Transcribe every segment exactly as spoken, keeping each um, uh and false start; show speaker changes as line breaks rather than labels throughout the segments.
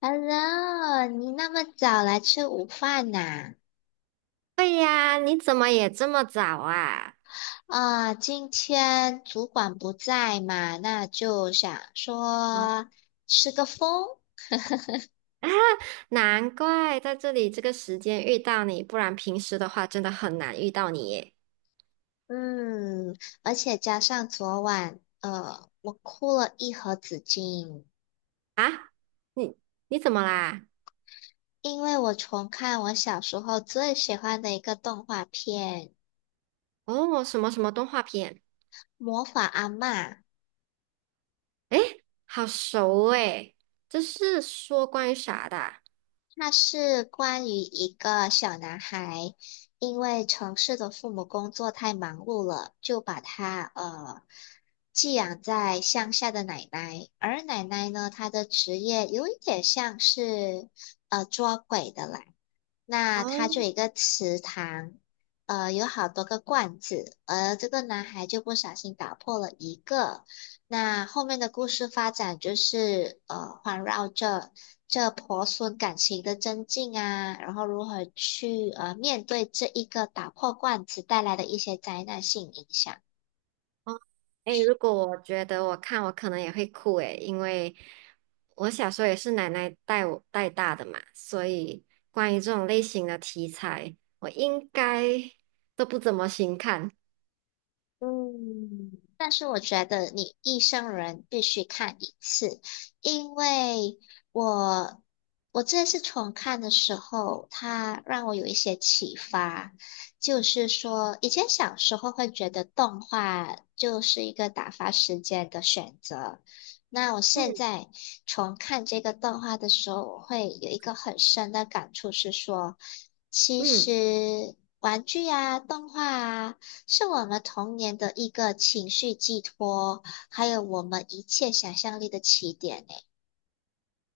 Hello，你那么早来吃午饭呐？
对呀，你怎么也这么早啊？
啊，今天主管不在嘛，那就想
啊，
说吃个风。
难怪在这里这个时间遇到你，不然平时的话真的很难遇到你耶。
嗯，而且加上昨晚，呃，我哭了一盒纸巾，
啊，你你怎么啦？
因为我重看我小时候最喜欢的一个动画片
哦，什么什么动画片？
《魔法阿嬷》。
哎，好熟哎，这是说关于啥的
那是关于一个小男孩，因为城市的父母工作太忙碌了，就把他呃寄养在乡下的奶奶。而奶奶呢，她的职业有一点像是呃捉鬼的啦。那它就有一
哦
个池塘，呃，有好多个罐子，而这个男孩就不小心打破了一个，那后面的故事发展就是呃，环绕着这婆孙感情的增进啊，然后如何去呃面对这一个打破罐子带来的一些灾难性影响。
哦哎，如果我觉得我看我可能也会哭诶，因为我小时候也是奶奶带我带大的嘛，所以关于这种类型的题材，我应该都不怎么行看。
嗯，但是我觉得你一生人必须看一次，因为我我这次重看的时候，它让我有一些启发，就是说以前小时候会觉得动画就是一个打发时间的选择，那我现
嗯
在重看这个动画的时候，我会有一个很深的感触是说，其
嗯。
实玩具啊、动画啊。是我们童年的一个情绪寄托，还有我们一切想象力的起点呢。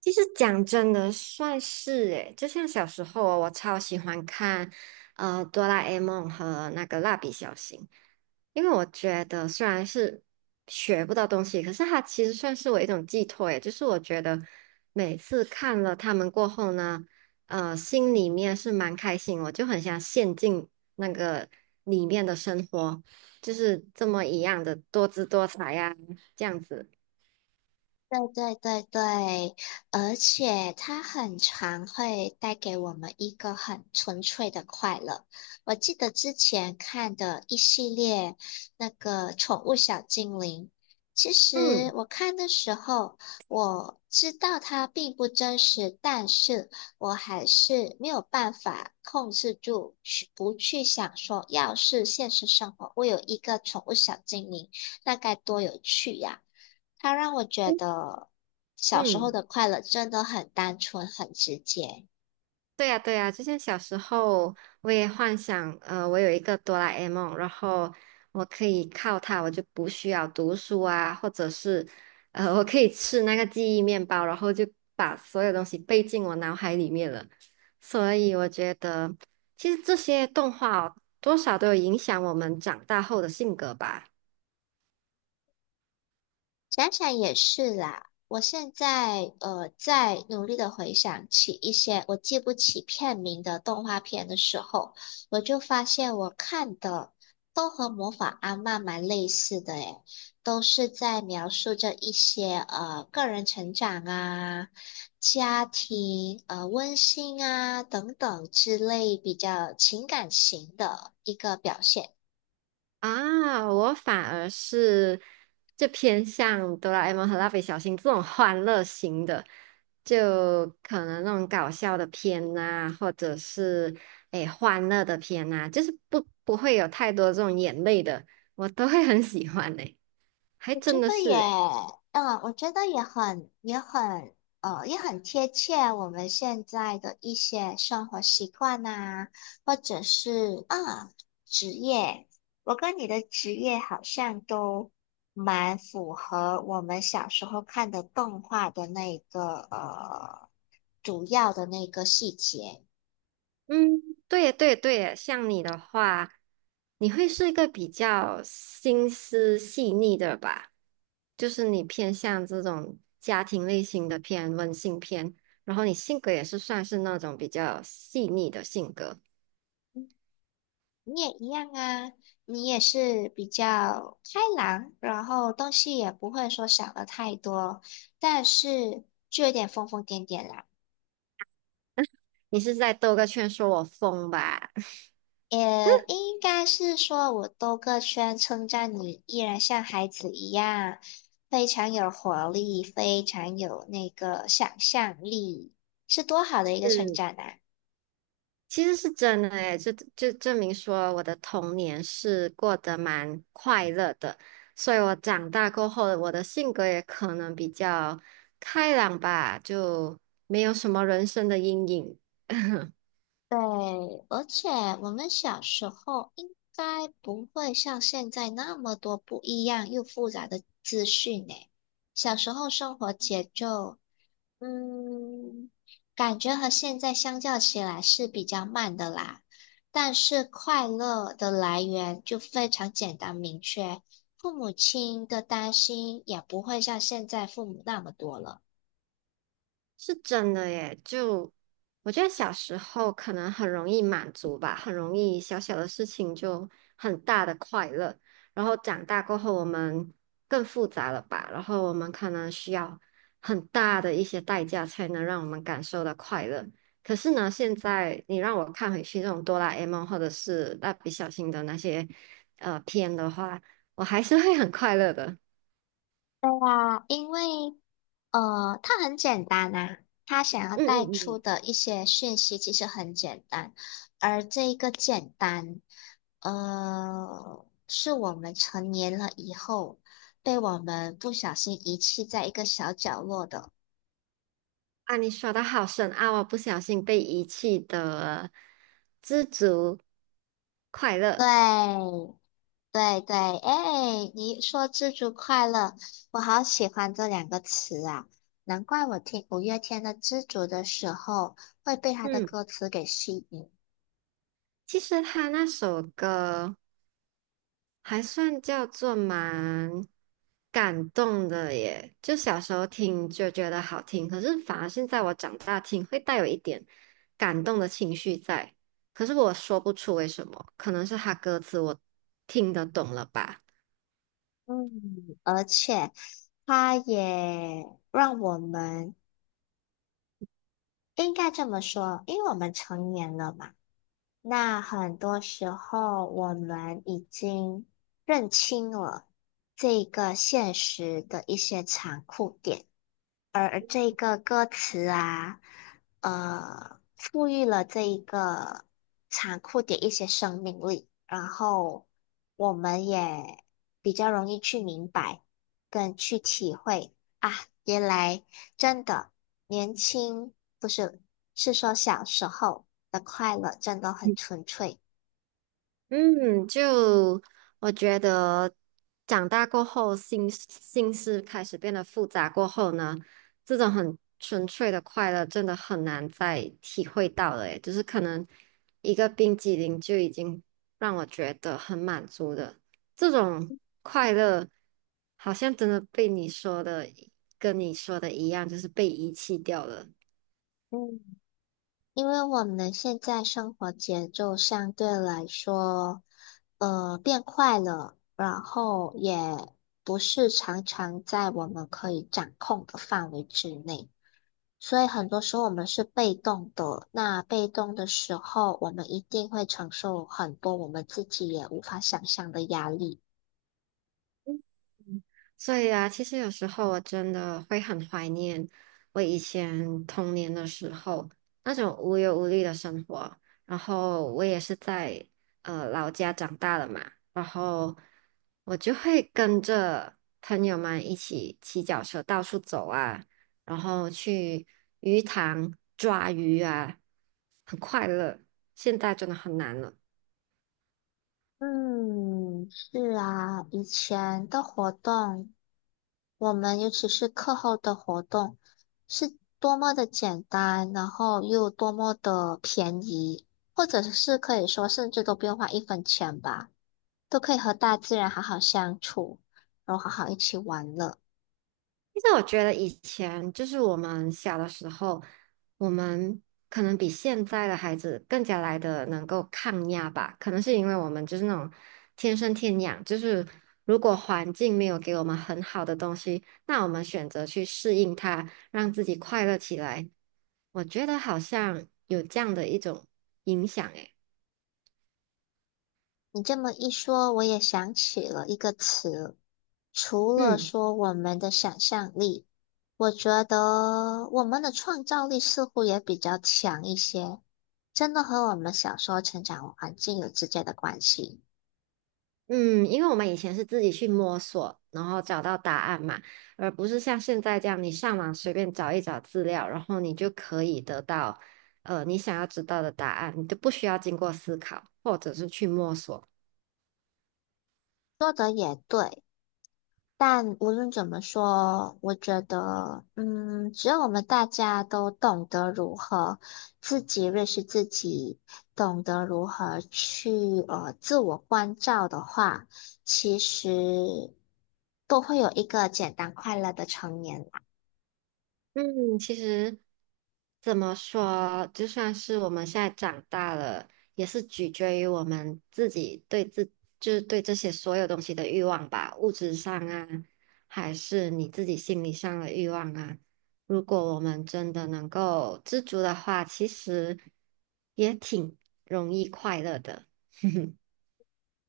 其实讲真的，算是诶，就像小时候哦我超喜欢看呃《哆啦 A 梦》和那个《蜡笔小新》，因为我觉得虽然是学不到东西，可是它其实算是我一种寄托诶，就是我觉得每次看了他们过后呢，呃，心里面是蛮开心，我就很想陷进那个里面的生活，就是这么一样的多姿多彩呀、这样子，
对对对对，而且它很常会带给我们一个很纯粹的快乐。我记得之前看的一系列那个宠物小精灵，其实
嗯
我看的时候我知道它并不真实，但是我还是没有办法控制住去不去想说，要是现实生活我有一个宠物小精灵，那该多有趣呀！它让我觉得小时候
嗯。
的快乐真的很单纯、很直接。
对呀，对呀，之前小时候我也幻想，呃，我有一个哆啦 A 梦，然后我可以靠它，我就不需要读书啊，或者是，呃，我可以吃那个记忆面包，然后就把所有东西背进我脑海里面了。所以我觉得，其实这些动画哦多少都有影响我们长大后的性格吧。
想想也是啦，我现在呃在努力的回想起一些我记不起片名的动画片的时候，我就发现我看的都和《魔法阿嬷》蛮类似的诶，都是在描述着一些呃个人成长啊、家庭呃温馨啊等等之类比较情感型的一个表现。
啊，我反而是就偏向哆啦 A 梦和蜡笔小新这种欢乐型的，就可能那种搞笑的片呐、或者是诶欢乐的片呐、就是不不会有太多这种眼泪的，我都会很喜欢诶、还
我觉
真的
得也，
是诶、
嗯，我觉得也很，也很，呃，也很贴切我们现在的一些生活习惯呐、或者是啊，职业。我跟你的职业好像都蛮符合我们小时候看的动画的那个呃主要的那个细节。
嗯，对呀，对呀，对，呀。像你的话，你会是一个比较心思细腻的吧？就是你偏向这种家庭类型的片、温馨片，然后你性格也是算是那种比较细腻的性格。
你也一样啊，你也是比较开朗，然后东西也不会说想的太多，但是就有点疯疯癫癫啦。
你是在兜个圈说我疯吧？
也应该是说我兜个圈称赞你，依然像孩子一样，非常有活力，非常有那个想象力，是多好的一个成长 啊！
其实是真的诶，就就证明说我的童年是过得蛮快乐的，所以我长大过后，我的性格也可能比较开朗吧，就没有什么人生的阴影。
对，而且我们小时候应该不会像现在那么多不一样又复杂的资讯呢。小时候生活节奏，嗯，感觉和现在相较起来是比较慢的啦。但是快乐的来源就非常简单明确，父母亲的担心也不会像现在父母那么多了。
是真的耶，就我觉得小时候可能很容易满足吧，很容易小小的事情就很大的快乐。然后长大过后，我们更复杂了吧？然后我们可能需要很大的一些代价才能让我们感受到快乐。可是呢，现在你让我看回去这种哆啦 A 梦或者是蜡笔小新的那些呃片的话，我还是会很快乐的。
哇，因为呃，它很简单啊，他想要
嗯
带
嗯
出
嗯。
的一些讯息其实很简单，而这一个简单，呃，是我们成年了以后被我们不小心遗弃在一个小角落的。
啊，你说的好深奥啊，我不小心被遗弃的知足快乐。
对，对对，哎，你说"知足快乐"，我好喜欢这两个词啊，难怪我听五月天的《知足》的时候会被他的
嗯，
歌词给吸引。
其实他那首歌还算叫做蛮感动的耶，就小时候听就觉得好听，可是反而现在我长大听会带有一点感动的情绪在，可是我说不出为什么，可能是他歌词我听得懂了吧。
嗯，而且它也让我们应该这么说，因为我们成年了嘛，那很多时候我们已经认清了这个现实的一些残酷点。而这个歌词啊，呃，赋予了这一个残酷的一些生命力，然后我们也比较容易去明白跟去体会啊，原来真的年轻不是，是说小时候的快乐真的很纯粹。
嗯，就我觉得长大过后，心心思开始变得复杂过后呢，这种很纯粹的快乐真的很难再体会到了，诶，就是可能一个冰激凌就已经让我觉得很满足的，这种快乐好像真的被你说的跟你说的一样，就是被遗弃掉了。
嗯，因为我们现在生活节奏相对来说，呃，变快了，然后也不是常常在我们可以掌控的范围之内，所以很多时候我们是被动的。那被动的时候，我们一定会承受很多我们自己也无法想象的压力。
所以啊，其实有时候我真的会很怀念我以前童年的时候那种无忧无虑的生活。然后我也是在呃老家长大的嘛，然后我就会跟着朋友们一起骑脚车到处走啊，然后去鱼塘抓鱼啊，很快乐。现在真的很难了。
嗯，是啊，以前的活动。我们尤其是课后的活动是多么的简单，然后又多么的便宜，或者是可以说甚至都不用花一分钱吧，都可以和大自然好好相处，然后好好一起玩乐。
其实我觉得以前就是我们小的时候，我们可能比现在的孩子更加来的能够抗压吧。可能是因为我们就是那种天生天养，就是如果环境没有给我们很好的东西，那我们选择去适应它，让自己快乐起来。我觉得好像有这样的一种影响，诶，
你这么一说，我也想起了一个词，除了
嗯。
说我们的想象力，我觉得我们的创造力似乎也比较强一些。真的和我们小时候成长环境有直接的关系。
嗯，因为我们以前是自己去摸索，然后找到答案嘛，而不是像现在这样，你上网随便找一找资料，然后你就可以得到，呃，你想要知道的答案，你都不需要经过思考，或者是去摸索。
但无论怎么说，我觉得，嗯，只要我们大家都懂得如何自己认识自己，懂得如何去呃自我关照的话，其实都会有一个简单快乐的成年啦。
嗯，其实怎么说，就算是我们现在长大了，也是取决于我们自己对自，就是对这些所有东西的欲望吧，物质上啊，还是你自己心理上的欲望啊。如果我们真的能够知足的话，其实也挺容易快乐的。哼哼，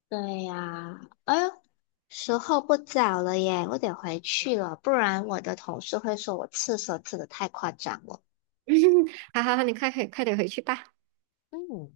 对呀，哎呦，时候不早了耶，我得回去了，不然我的同事会说我刺蛇刺的太夸张了。
好好好，你快快快点回去吧。
嗯。